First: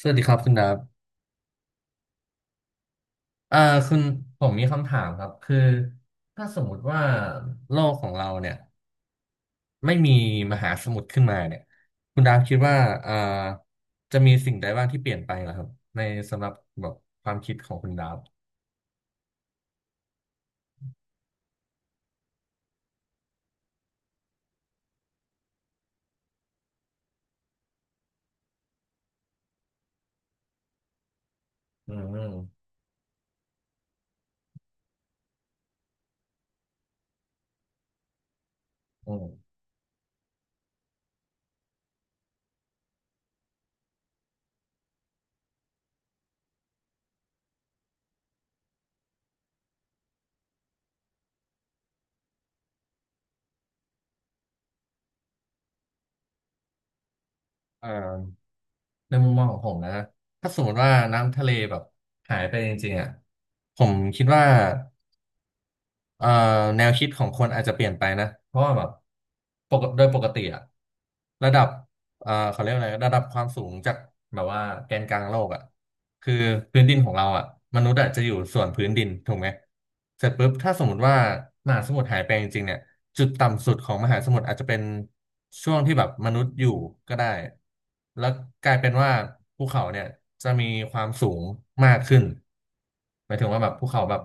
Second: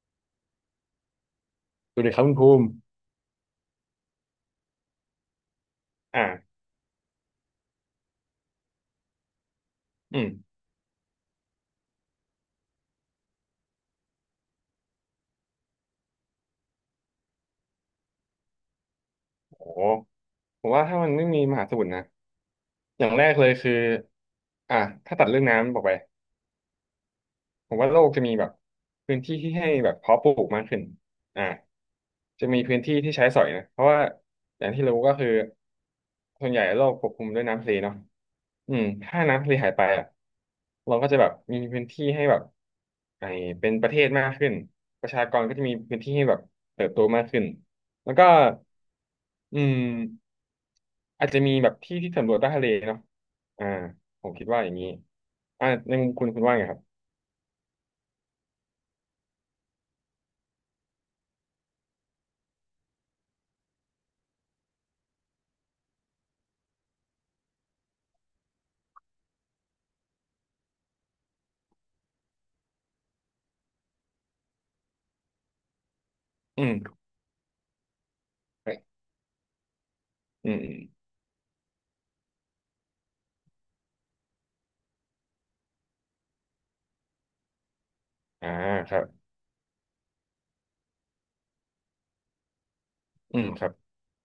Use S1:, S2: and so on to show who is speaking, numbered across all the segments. S1: สวัสดีครับคุณดาบ
S2: ดูดีครับคุณภูมิ
S1: เอ่อคุณผมมีคำถามครับคือ
S2: อ่า
S1: ถ้าสมมติว่าโลกของเราเนี่ยไม่มี
S2: อืม
S1: มหาสมุทรขึ้นมาเนี่ยคุณดาบคิดว่าเอ่อจะมีสิ่งใดบ้างที่เปลี่ยนไปเหรอครับในสำหรับแบบความคิดของคุณดาบ
S2: โหผมว่าถ้ามันไม่มีมหาสมุทรนะอย่างแรกเลยคืออ่าถ้าตัดเรื่องน้ำบอกไปผมว่าโลกจะมีแบบพื้นที่ที่ให้แบบเพาะปลูกมากขึ้นอ่า
S1: อืมอืม
S2: จะมีพื้นที่ที่ใช้สอยนะเพราะว่าอย่างที่รู้ก็คือส่วนใหญ่โลกปกคลุมด้วยน้ำทะเลเนาะ
S1: อื
S2: ถ้า
S1: ม
S2: น้ำทะเลหายไปอ่ะเราก็จะแบบมีพื้นที่ให้แบบไอเป็นประเทศมากขึ้นประชากรก็จะมีพื้นที่ให้แบบเติบโตมากขึ้นแล้วก็อืม อาจจะมีแบบที่ที่สำรวจใต้ทะเลเนาะอ่าผมคิดว่าอย่างนี้ในมุมคุณว่าไงครับ
S1: เอ่อในมุมมองของผมนะถ้าสมมติว่าน้ำทะเลแบบหายไปจริงๆอ่ะผมคิดว่า เอ่อแนวคิดของคนอาจจะเปลี่ยนไปนะเพราะว่าแบบปกติโดยปกติอะระดับเขาเรียกว่าอะไรระดับความสูงจากแบบว่าแกนกลางโลกอะคือ
S2: อื
S1: พื้นดิน
S2: ม
S1: ของเราอะมนุษย์อะจะอยู่ส่วน
S2: อ
S1: พื้นดินถูกไหมเสร็จปุ๊
S2: ื
S1: บ
S2: มอื
S1: ถ้า
S2: ม
S1: สมมติว่ามหาสมุทรหายไปจริงๆเนี่ยจุดต่ำสุดของมหาสมุทรอาจจะเป็นช่วงที่แบบมนุษย์อยู่ก็ได้แล้ว
S2: อ่า
S1: กลายเป็
S2: ค
S1: น
S2: รั
S1: ว่า
S2: บ
S1: ภูเขาเนี่ยจะมีความสูงมากขึ้นหมาย
S2: อื
S1: ถึ
S2: ม
S1: งว่า
S2: ค
S1: แบ
S2: รั
S1: บ
S2: บ
S1: ภูเขาแบบ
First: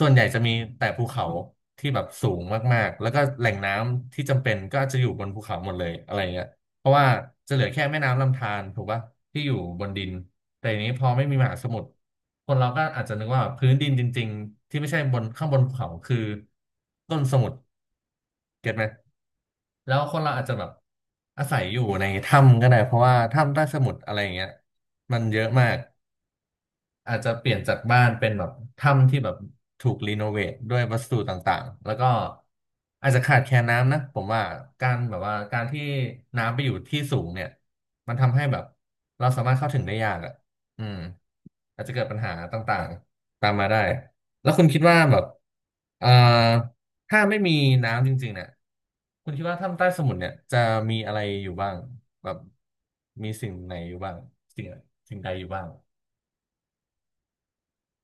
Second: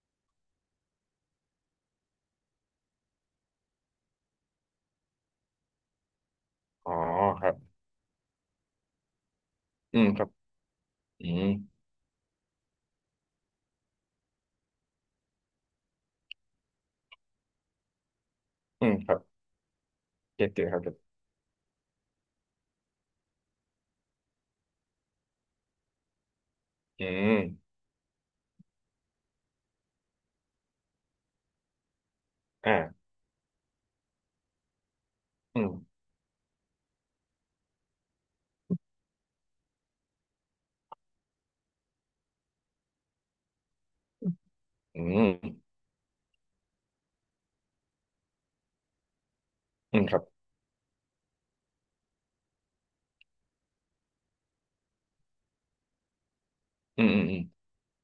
S1: ส่วนใหญ่จะมีแต่ภูเขาที่แบบสูงมากๆแล้วก็แหล่งน้ำที่จำเป็นก็จะอยู่บนภูเขาหมดเลยอะไรเงี้ยเพ
S2: อ๋อ
S1: ราะว่า
S2: ครั
S1: จะ
S2: บ
S1: เหลือแค่แม่น้ำลำธารถูกป่ะที่อยู่บน
S2: อื
S1: ดิ
S2: ม
S1: น
S2: ครับ
S1: แต่ทีนี้พอไม่
S2: อื
S1: มี
S2: ม
S1: มหาสมุทรคนเราก็อาจจะนึกว่าพื้นดินจริงๆที่ไม่ใช่บนข้างบนภูเขาคือต้นสมุทรเก็ตไหม
S2: อืมครับ
S1: แล้วคนเราอา
S2: เก็
S1: จ
S2: ต
S1: จะแบ
S2: เก็ต
S1: บ
S2: ครับเก็ต
S1: อาศัยอยู่ในถ้ำก็ได้เพราะว่าถ้ำใต้สมุทรอะไรอย่างเงี้ยมันเยอะมาก
S2: อื
S1: อาจจะ
S2: ม
S1: เปลี่ยนจากบ้านเป็นแบบถ้ำที่แบบถูกรีโนเวทด้วยวัสดุต่างๆแล้วก็
S2: อ่า
S1: อาจจะขาดแคลนน้ำนะผมว่าการแบบว่า
S2: อื
S1: การที่
S2: ม
S1: น้ำไปอยู่ที่สูงเนี่ยมันทำให้แบบเราสามารถเข้าถึงได้ยากอ่ะอืมอาจจะเกิดปัญหาต่างๆตามมาได้แล้วคุณคิดว่า
S2: อื
S1: แบบ
S2: ม
S1: เอ่อถ้าไม่มีน้ำจริงๆเนี่ยคุณคิดว่าถ้ำใต้
S2: อื
S1: ส
S2: ม
S1: มุ
S2: ค
S1: ทร
S2: รับ
S1: เนี่ยจะมีอะไรอยู่บ้างแบบมีสิ่งไหนอยู่บ้างสิ่งสิ่งใดอยู่บ้าง
S2: อืมอืมอืม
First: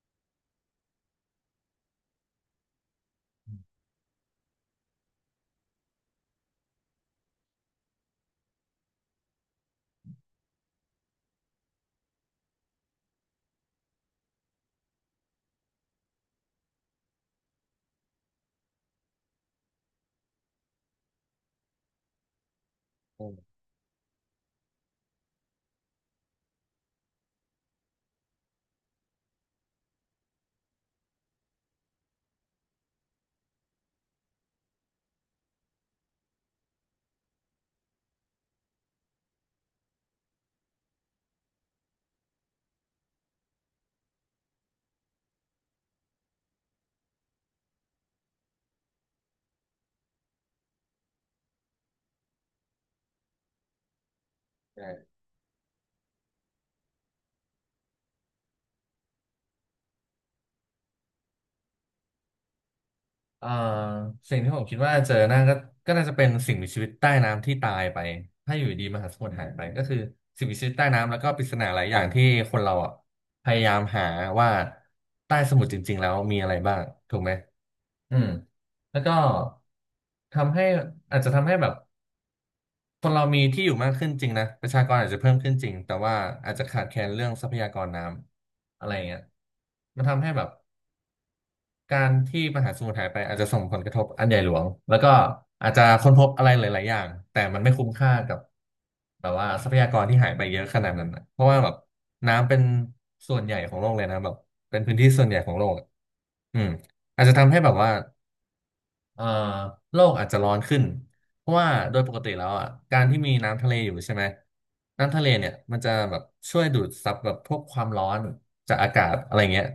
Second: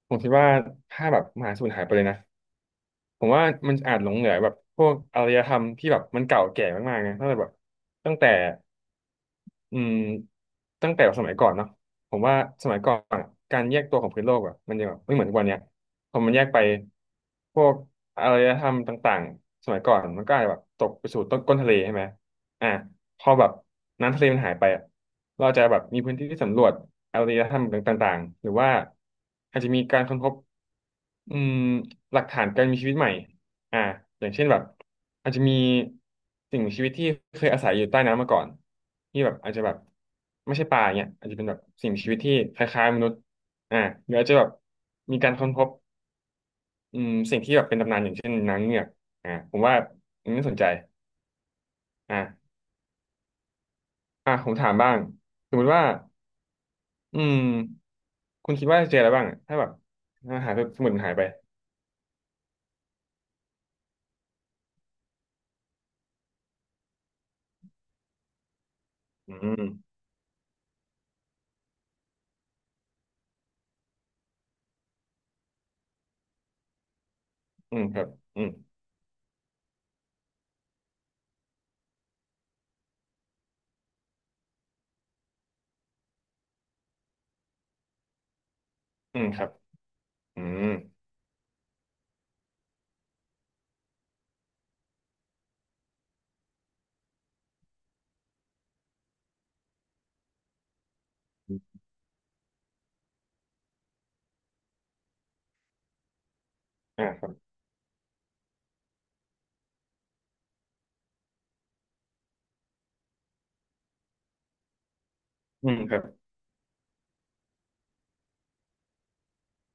S2: ผมคิดว่าถ้าแบบมหาสูญหายไปเลยนะ ผมว่ามันอาจหลงเหลือแบบพวกอารยธรรมที่แบบมันเก่าแก่มากๆนะตั้งแต่แบบตั้งแต่ อืมตั้งแต่สมัยก่อนเนาะผมว่าสมัยก่อนอะการแยกตัวของพื้นโลกอ่ะมันยังแบบไม่เหมือนทุกวันเนี้ยพอมันแยกไปพวกอารยธรรมต่างๆสมัยก่อนมันก็อาจจะแบบตกไปสู่ต้นก้นทะเลใช่ไหมอ่ะพ
S1: อื
S2: อแบ
S1: ม
S2: บน้ำทะเลมันหายไปอ่ะเราจจะแบบมีพื้นที่ที่สำรวจอารยธรรมต่างๆหรือว่าอาจจะมีการค้นพบอืมหลักฐานการมีชีวิตใหม่ อ่าอย่างเช่นแบบอาจจะมีสิ่งมีชีวิตที่เคยอาศัยอยู่ใต้น้ำมาก่อนที่แบบอาจจะแบบไม่ใช่ปลาเนี่ยอาจจะเป็นแบบสิ่งมีชีวิตที่คล้ายๆมนุษย์อ่าหรืออาจจะแบบมีการค้นพบสิ่งที่แบบเป็นตำนานอย่างเช่นนางเงือกผมว่าอันนี้น่าสนใจอ่าผมถามบ้าง
S1: ใช่
S2: สมมติว่าอืมคุณคิดว่าจะเจออะไรบ้างอะถ้าแบบอาหายไปสมุดมันหายไป
S1: เอ่อสิ่งที่ผมคิดว่าเจอหน้าก็น่าจะเป็นสิ่งมีชีวิตใต้น้ำที่ตายไปถ้าอยู่ดีมหาสมุท
S2: อื
S1: รหายไป
S2: ม
S1: ก็คือสิ่งมีชีวิตใต้น้ำแล้วก็ปริศนาหลายอย่างที่คนเราอ่ะพยายามหาว่าใต้สมุทรจริงๆแล้วมีอะไรบ้างถูกไหม
S2: อืมครับ
S1: อืม
S2: อืม
S1: แล้วก็ทำให้อาจจะทำให้แบบคนเรามีที่อยู่มากขึ้นจริงนะประชากรอาจจะเพิ่มขึ้นจริงแต่ว่าอาจจะขาดแคลนเรื่องทรัพยากรน้ำอะไรเงี้
S2: อื
S1: ย
S2: มครับ
S1: มันทำให้
S2: อื
S1: แบบ
S2: ม
S1: การที่มหาสมุทรหายไปอาจจะส่งผลกระทบอันใหญ่หลวงแล้วก็อาจจะค้นพบอะไรหลายๆอย่างแต่มันไม่คุ้มค่ากับแบบว่าทรัพยากรที่หายไปเยอะขนาดนั้นนะเพราะว่าแบบน้ำเป็นส่วนใหญ่ของโลกเลยนะแบบเป็นพื้นที่ส่วนใหญ่ของโลกอะอืม
S2: ค
S1: อาจ
S2: รั
S1: จะ
S2: บ
S1: ทำให้แบบว่า เอ่อโลกอาจจะร้อนขึ้นเพราะว่าโดยปกติแล้วอ่ะการที่มีน้ำทะเลอยู่ใช่ไหมน้ำทะเลเนี่ย
S2: อื
S1: มั
S2: ม
S1: นจะ
S2: ครับ
S1: แบบช่วยดูดซับแบบพวกความร้อนจากอากาศอะไรเงี้ย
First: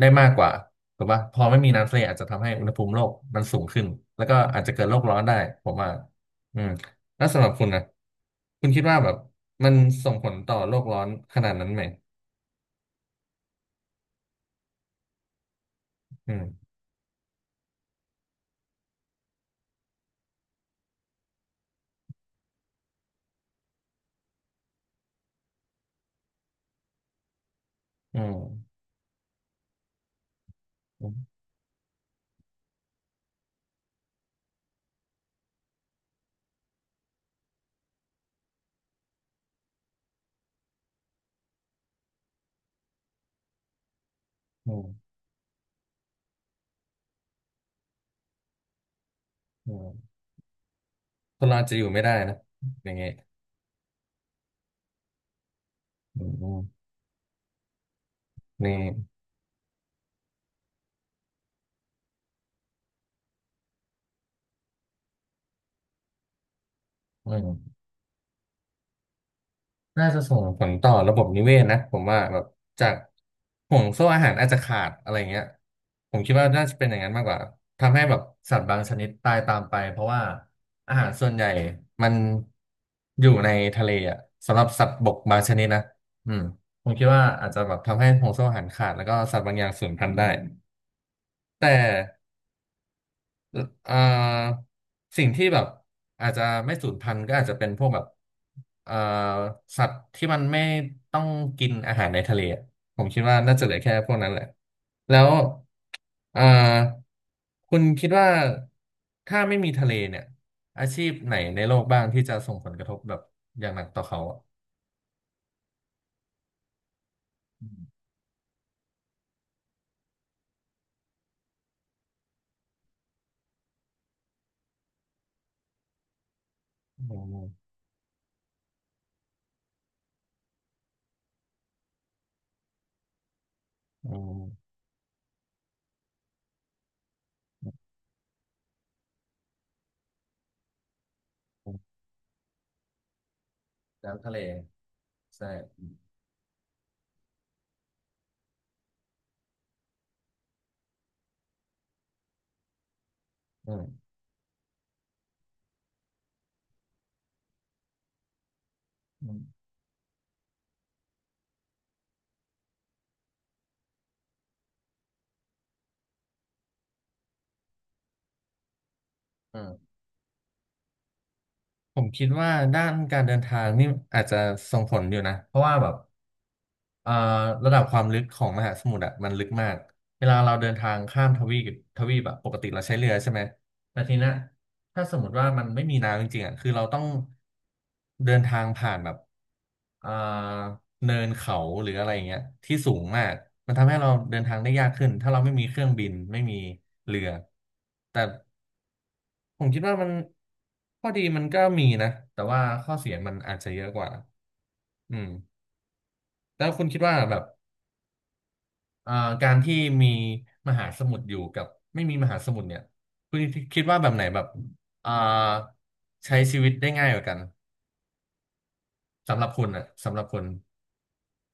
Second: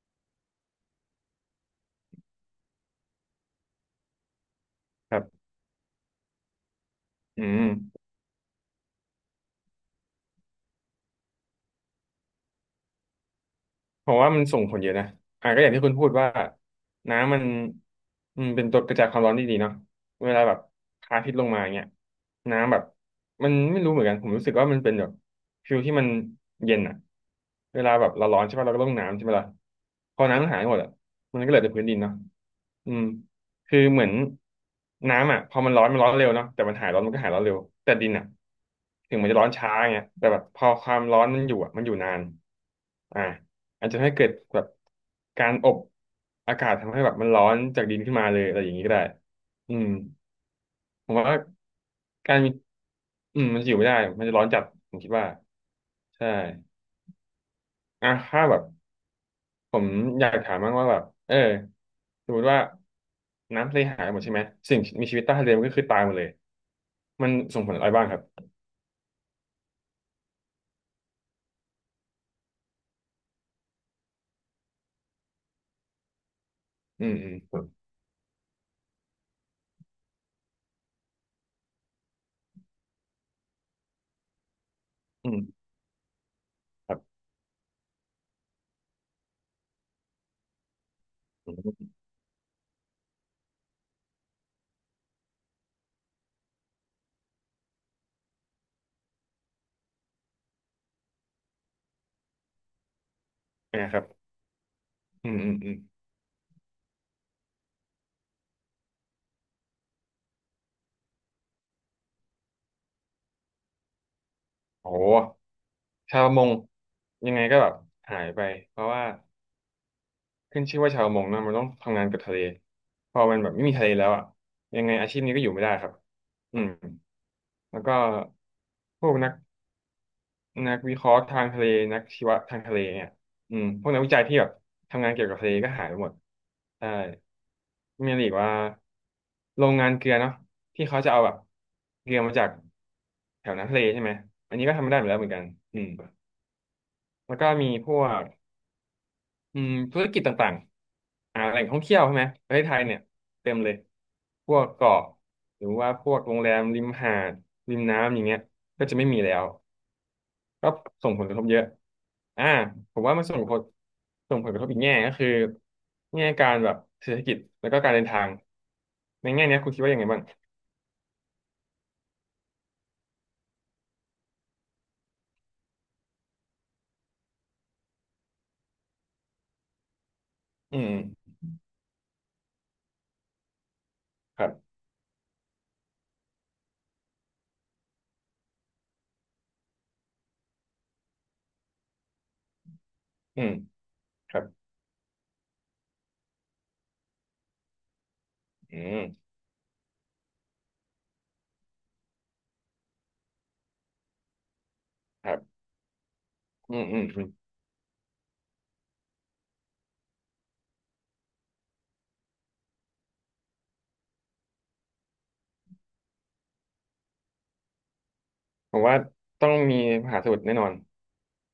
S1: ได้มากกว่าถูกป่ะพอไม่มีน้ำทะเลอาจจะทำให้อุณหภูมิโลกมันสูงขึ้นแล้วก็อาจจะเกิดโลก
S2: ค
S1: ร้อ
S2: รั
S1: นได้
S2: บ
S1: ผมว่าอืมแล้ว
S2: อื
S1: สำหรับคุณนะ
S2: ม
S1: คุณคิดว่าแบบมันส่งผลต่อโลกร้อนขนาดนั้นไหม
S2: ผมว่ามันส่งผลเยอะนะอ่ะก็อย่างที่คุณพูดว่า
S1: อืม
S2: น้ำมันเป็นตัวกระจายความร้อนที่ดีเนาะเวลาแบบพระอาทิตย์ลงมาเงี้ยน้ำแบบมันไม่รู้เหมือนกันผมรู้สึกว่ามันเป็นแบบฟิลที่มันเย็นอ่ะเวลาแบบ
S1: อื
S2: เรา
S1: ม
S2: ร้อนใช่ป่ะเราก็ต้องน้ำใช่ไหมล่ะพอน้ำมันหายหมดอ่ะ
S1: อื
S2: มั
S1: ม
S2: นก็เหลือแต่พื้นดินเนาะอืม คือเหมือนน้ำอ่ะพอมันร้อนมันร้อนเร็วเนาะแต่มันหายร้อนมันก็หายร้อนเร็วแต่ดินอ่ะถึงมันจะร้อนช้าเงี้ยแต่แบบพอความร้อนมันอยู่อ่ะมันอยู่นานอ่าอาจจะให้เกิดแบบ
S1: อืม
S2: การอบอากาศทำให้แบบมันร้อนจากดินขึ้นมาเลยอะไรอย่างนี้ก็ได้
S1: อื
S2: อืม
S1: ม
S2: ผมว่า
S1: คนเราอาจจะอยู่ไม่ได้
S2: กา
S1: นะ
S2: รมี
S1: อย่างเงี้ย
S2: อืมมันจะอยู่ไม่ได้มันจะร้อนจัดผมคิดว่า
S1: อื
S2: ใช่
S1: มอืม
S2: อ่ะถ้าแบบ
S1: นี่
S2: ผมอยากถามบ้างว่าแบบสมมติว่าน้ำทะเลหายหมดใช่ไหมสิ่งมีชีวิตใต้ทะเลมันก็คือตายหมดเลยมั
S1: อื
S2: นส่งผล
S1: ม
S2: อะไรบ้างครับ
S1: น่าจะส่งผลต่อระบบนิเวศนะผมว่าแบบจากห่วงโซ่อาหารอาจจะขาดอะไรเงี้ยผมคิดว่าน่าจะเป็นอย่าง
S2: อื
S1: นั้น
S2: ม
S1: มาก
S2: อื
S1: กว่า
S2: ม
S1: ทำให้แบบสัตว์บางชนิดตายตามไปเพราะว่าอาหารส่วนใหญ่มันอยู่ในทะเลอ่ะสำหรับสัตว์บก
S2: อื
S1: บา
S2: ม
S1: งชนิดนะอืมผ
S2: ค
S1: ม
S2: รั
S1: คิด
S2: บ
S1: ว่าอาจจะแบบทำให้ห่วงโซ่อาหารขาดแล้วก็สัตว์บางอย่างสูญพันธุ์ได้
S2: อื
S1: แต่
S2: ม
S1: อ่าสิ่งที่แบบอาจจะไม่สูญพันธุ์ก็อาจจะเป็นพวกแบบอ่าสัตว์ที่มันไม่ต้องกินอาหารในทะเลอะผมคิดว่าน่าจะเหลือ
S2: นะ
S1: แค่
S2: ครับ
S1: พวกนั้นแหละแล้ว
S2: อืมอืมอืม
S1: อ่าคุณคิดว่าถ้าไม่มีทะเลเนี่ยอาชีพไหนในโลกบ้างที่จะส่งผลกระทบแบบอย่างหนักต่อเขาอะ
S2: โอ้โหชาวประมงยังไงก็
S1: อื
S2: แบบ
S1: ม
S2: หายไปเพราะว่าขึ้นชื่อว่าชาวประมงนะมันต้องทำงานกับทะเลพอมันแบบไม่มีทะเลแล้วอ่ะยังไงอาชีพนี้ก็อยู่ไม่ได้ครับอืม
S1: อืม
S2: แล้วก็พวกนัก นักวิเคราะห์ทางทะเลนักชีวะทางทะเลเนี่ยพวกนักวิ
S1: อื
S2: จัยที่
S1: ม
S2: แบบทำงานเกี่ยวกับทะเลก็หายไปหมดใช่มีอะไรอีกว่าโรงงานเกลือเนาะที่เขาจะเอาแบบเกลือมาจากแถวน้ำทะเลใช่ไหม
S1: น้ำทะเล
S2: อันนี้ก็ทำไม่ได้เหมือนแล้วเหมือนกัน
S1: ใช่
S2: อืมแล้วก็มีพวกธุรกิจต่างๆแหล่งท่องเที่ยวใช่ไหมประเทศไทยเนี่ยเต็มเลย
S1: อ
S2: พวกเกาะหรือว่าพวกโรงแรมริมหาดริมน้ำอย่างเงี้ยก็จะไม่มี
S1: อื
S2: แล้ว
S1: ม
S2: ก็ส่งผลกระทบเยอะอ่าผมว่ามันส่งผลส่งผลกระทบอีกแง่ก็คือแง่การแบบเศรษฐกิจแล้วก็การเดินทางในแง่
S1: อื
S2: เนี้ยคุณคิด
S1: ม
S2: ว่ายังไงบ้าง
S1: ผมคิดว่าด้านการเดินทางนี่อาจจะส่งผลอยู่นะเพราะว่าแบบเอ่อระดับความลึกของมหาสมุทรอะมันลึกมากเวลาเราเดิน
S2: อื
S1: ทางข้าม
S2: ม
S1: ทวีปทวีปอะปกติเราใช้เรือใช่ไหมแต่ทีเนี้ย
S2: ครับ
S1: ถ้าสมมติว่ามันไม่มีน้ำจริงๆอะคือเราต้องเดินทางผ่านแบบเอ่อเนินเขาหรืออะไรอย่างเงี้ยที่สูงมาก
S2: อืม
S1: มันทำให้เรา
S2: ค
S1: เดิ
S2: รั
S1: น
S2: บ
S1: ทางได้ยากขึ้นถ้าเราไม่มีเครื่องบินไม่มีเรือแต่
S2: อืม
S1: ผมคิดว่ามันข้อดีมันก็มีนะแต่ว่าข้อเสียมันอาจจะเยอะกว่าอื
S2: ค
S1: ม
S2: รับ
S1: แล้ว
S2: อื
S1: คุ
S2: ม
S1: ณ
S2: อื
S1: คิด
S2: ม
S1: ว่า
S2: อืม
S1: แบบเอ่อการที่มีมหาสมุทรอยู่กับไม่มีมหาสมุทรเนี่ยคุณคิดว่าแบบไหนแบบเอ่อใช้ชีวิตได้ง่ายกว่ากัน
S2: ผมว่า
S1: สำหรั
S2: ต้อ
S1: บ
S2: ง
S1: คุณ
S2: มี
S1: อ่ะ
S2: ม
S1: สำห
S2: หา
S1: รับ
S2: สมุ
S1: คุ
S2: ท
S1: ณ
S2: รแน่นอน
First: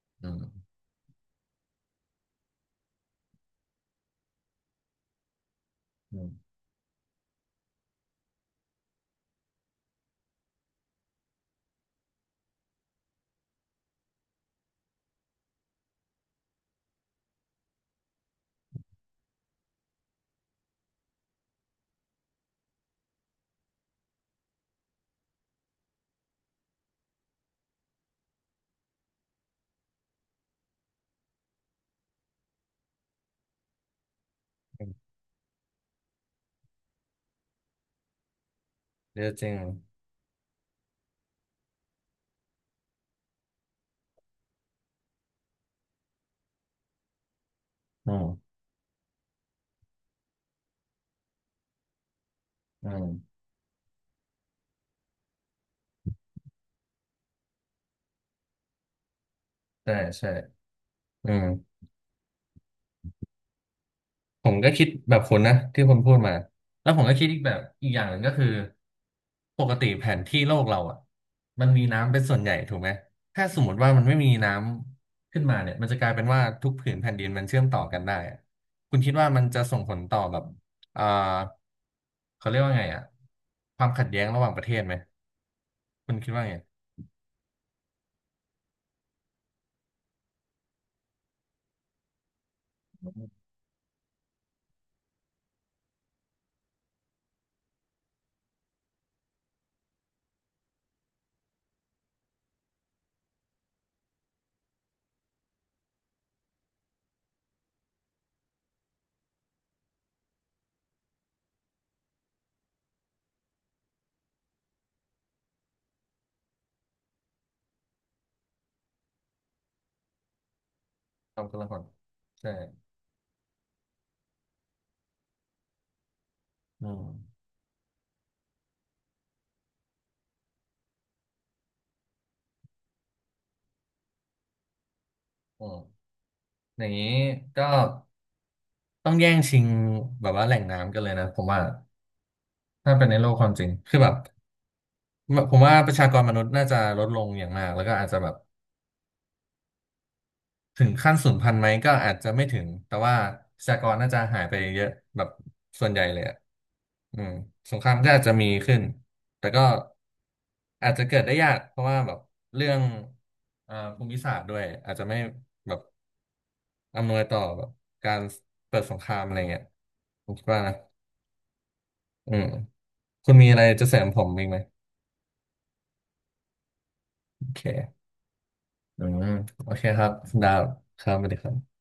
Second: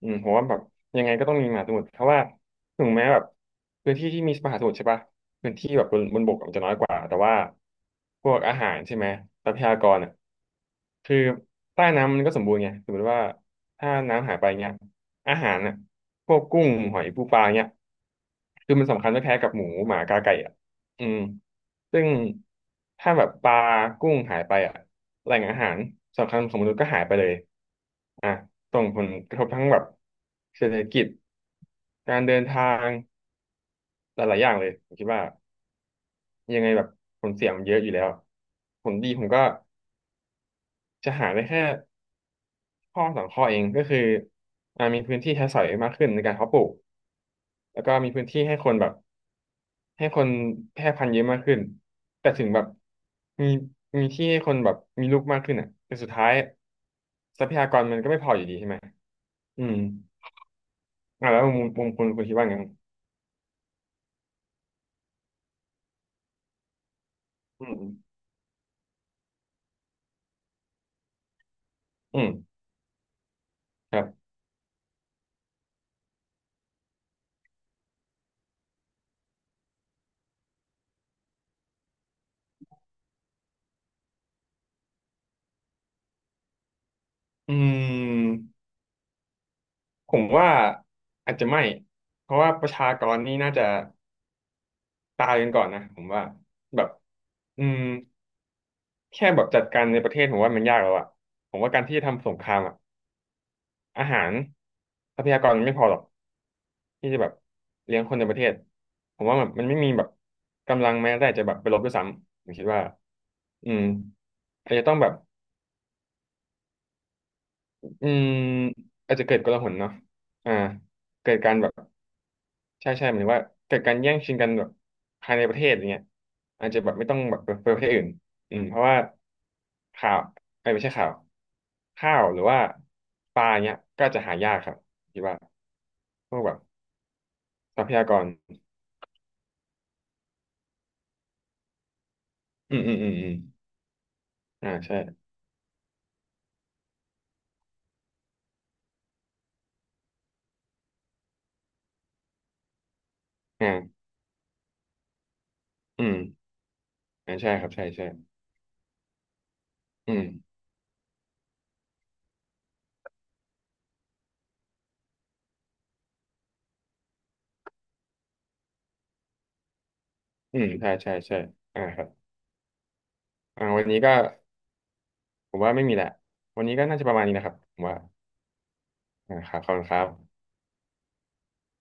S2: ผ
S1: อื
S2: ม
S1: ม
S2: ว่าแบบยังไงก็ต้องมีมหาสมุทรเพราะว่าถึงแม้แบบพื้นที่ที่มีมหาสมุทรใช่ปะ
S1: อื
S2: มันบกมัน
S1: ม
S2: จะน้อยกว่าแต่ว่าพวกอาหารใช่ไหมทรัพยากรอ่ะคือใต้น้ำมันก็สมบูรณ์ไงสมมติว่าถ้าน้ำหายไปเงี้ยอาหารอ่ะพวกกุ้งหอยปูปลาเงี้ยคือมันสำคัญไม่แพ้กับหมูหมากาไก่อ่ะอืมซึ่งถ้าแบบปลากุ้งหายไปอ่ะแหล่งอาหารสำคัญของมนุษย์ก็หายไปเลยอ่ะส่งผลกระทบทั้งแบบเศรษฐกิจการเดินทางหลายๆอย่างเลย
S1: อื
S2: ผม
S1: ม
S2: คิดว่า ยังไงแบบผลเสียมันเยอะอยู่แล้วผลดี
S1: เย
S2: ผม
S1: อะ
S2: ก็
S1: จริง
S2: จะหาได้แค่ข้อสองข้อเองก็คืออ่ามีพื้นที่ใช้สอยมากขึ้นในการเพาะปลูกแล้วก็มี
S1: อื
S2: พื้นที่
S1: ม
S2: ให้คนแบบให้คนแพร่พันธุ์เยอะมากขึ้นแต่ถึงแบบ
S1: อืม
S2: มีมีที่ให้คนแบบมีลูกมากขึ้นอ่ะแต่สุดท้ายทรัพยากรมันก็ไม่พออยู่ดีใช่ไหมอืม
S1: ใช่ใช่
S2: อ่า
S1: อื
S2: แล้
S1: ม
S2: วมุมคุณคิดว่าไงครับ
S1: ผมก็คิดแบบคุณนะที่คุณพูดมาแล้วผมก็คิดอีกแบบ
S2: อืมอื
S1: อีก
S2: ม
S1: อย่างหนึ่งก็คือปกติแผนที่โลกเราอ่ะมันมีน้ำเป็
S2: อื
S1: น
S2: ม
S1: ส่วนใหญ่ถูกไหมถ้าสมมติว่า
S2: ค
S1: มั
S2: รั
S1: นไม่
S2: บ
S1: มีน้ำขึ้นมาเนี่ยมันจะกลายเป็นว่าทุกผืนแผ่นดินมันเชื่อมต่อกันได้อะคุณคิดว่ามันจะส่งผลต่อแบบอ่าเขาเรียกว่าไงอ่ะความขัดแย้งระหว่างประเทศไหมคุณคิดว่าไง
S2: อืม ผมว่าอาจจะไม่ เพราะว่าประชากรนี่น่าจะตายกันก่อนนะผมว่าแบบอืมแค่แบบจัดการในประเทศผมว่ามันยากแล้วอะผมว่าการที่จะทำสงครามอะอาหารทรัพยากรมันไม่พอหรอกที่จะแบบเลี้ยงคนในประเทศผมว่าแบบมันไม่มีแบบกำลังแม้แต่จะแบบไปรบด้วยซ้ำผมคิดว่าอืมอาจจะต้องแบบอืมอาจจะเกิดกลหนเนาะอ่าเกิ
S1: ค
S2: ด
S1: วาม
S2: กา
S1: กั
S2: ร
S1: ง
S2: แบบ
S1: วลใช่
S2: ใช่ใช่หมายถึงว่าเกิดการแย่งชิงกันแบบภายในประเทศอย่างเงี้ยอาจจะ
S1: อื
S2: แบบ
S1: ม
S2: ไม่ต้องแบบไปประเทศอื่นอืมเพราะว่าข่าวเอ้ยไม่ใช่ข่าวข้าวหรือว่าปลาเนี้ยก็จะหายากครับคิดว่า
S1: อืม
S2: พวกแบบ
S1: อย่างนี้ก็
S2: ทรัพยากร
S1: ต้องแย่งชิงแบบว่าแหล่งน้ำกันเลยนะผมว่า
S2: อืมอื
S1: ถ้า
S2: ม
S1: เป็
S2: อื
S1: น
S2: ม
S1: ใน
S2: อื
S1: โล
S2: ม
S1: กความจริงคือแบบ
S2: อ่าใช่
S1: ผมว่าประชากรมนุษย์น่าจะลดลงอย่างมากแล้วก็อาจจะแบบถึงขั้นสูญพันธุ์ไหมก็อาจจะไม่ถึงแต่ว่าประชากร
S2: อ่า
S1: น่าจะหายไปเยอะแบบส่วนใหญ่
S2: อื
S1: เล
S2: ม
S1: ยอะอืม
S2: อ่าใช่ครับ
S1: สงค
S2: ใช่
S1: ราม
S2: ใช่
S1: ก็อาจจะมีขึ้นแต่ก็
S2: อืม
S1: อาจจะเกิดได้ยากเพราะว่าแบบเรื่องภูมิศาสตร์ด้วยอาจจะไม่แบบอำนวยต่อแบบการเปิดสงครามอะไรเงี้ยผมคิด
S2: อื
S1: ว่า
S2: ม
S1: นะ
S2: ใช่ใช่ใช่อ่าครับ
S1: อืมคุณมีอะไร
S2: อ่าวั
S1: จะ
S2: น
S1: เส
S2: นี้
S1: ริม
S2: ก็
S1: ผมอีกไหม
S2: ผมว่าไม่มีแหละวันนี้ก็น่าจะประมาณนี้
S1: โอ
S2: นะครับ
S1: เค
S2: ผมว่า
S1: อืม
S2: อ่าครับ
S1: โอ
S2: ขอบ
S1: เค
S2: คุณค
S1: ค
S2: รั
S1: รั
S2: บ
S1: บคุณดาวครับสวัสดีครับ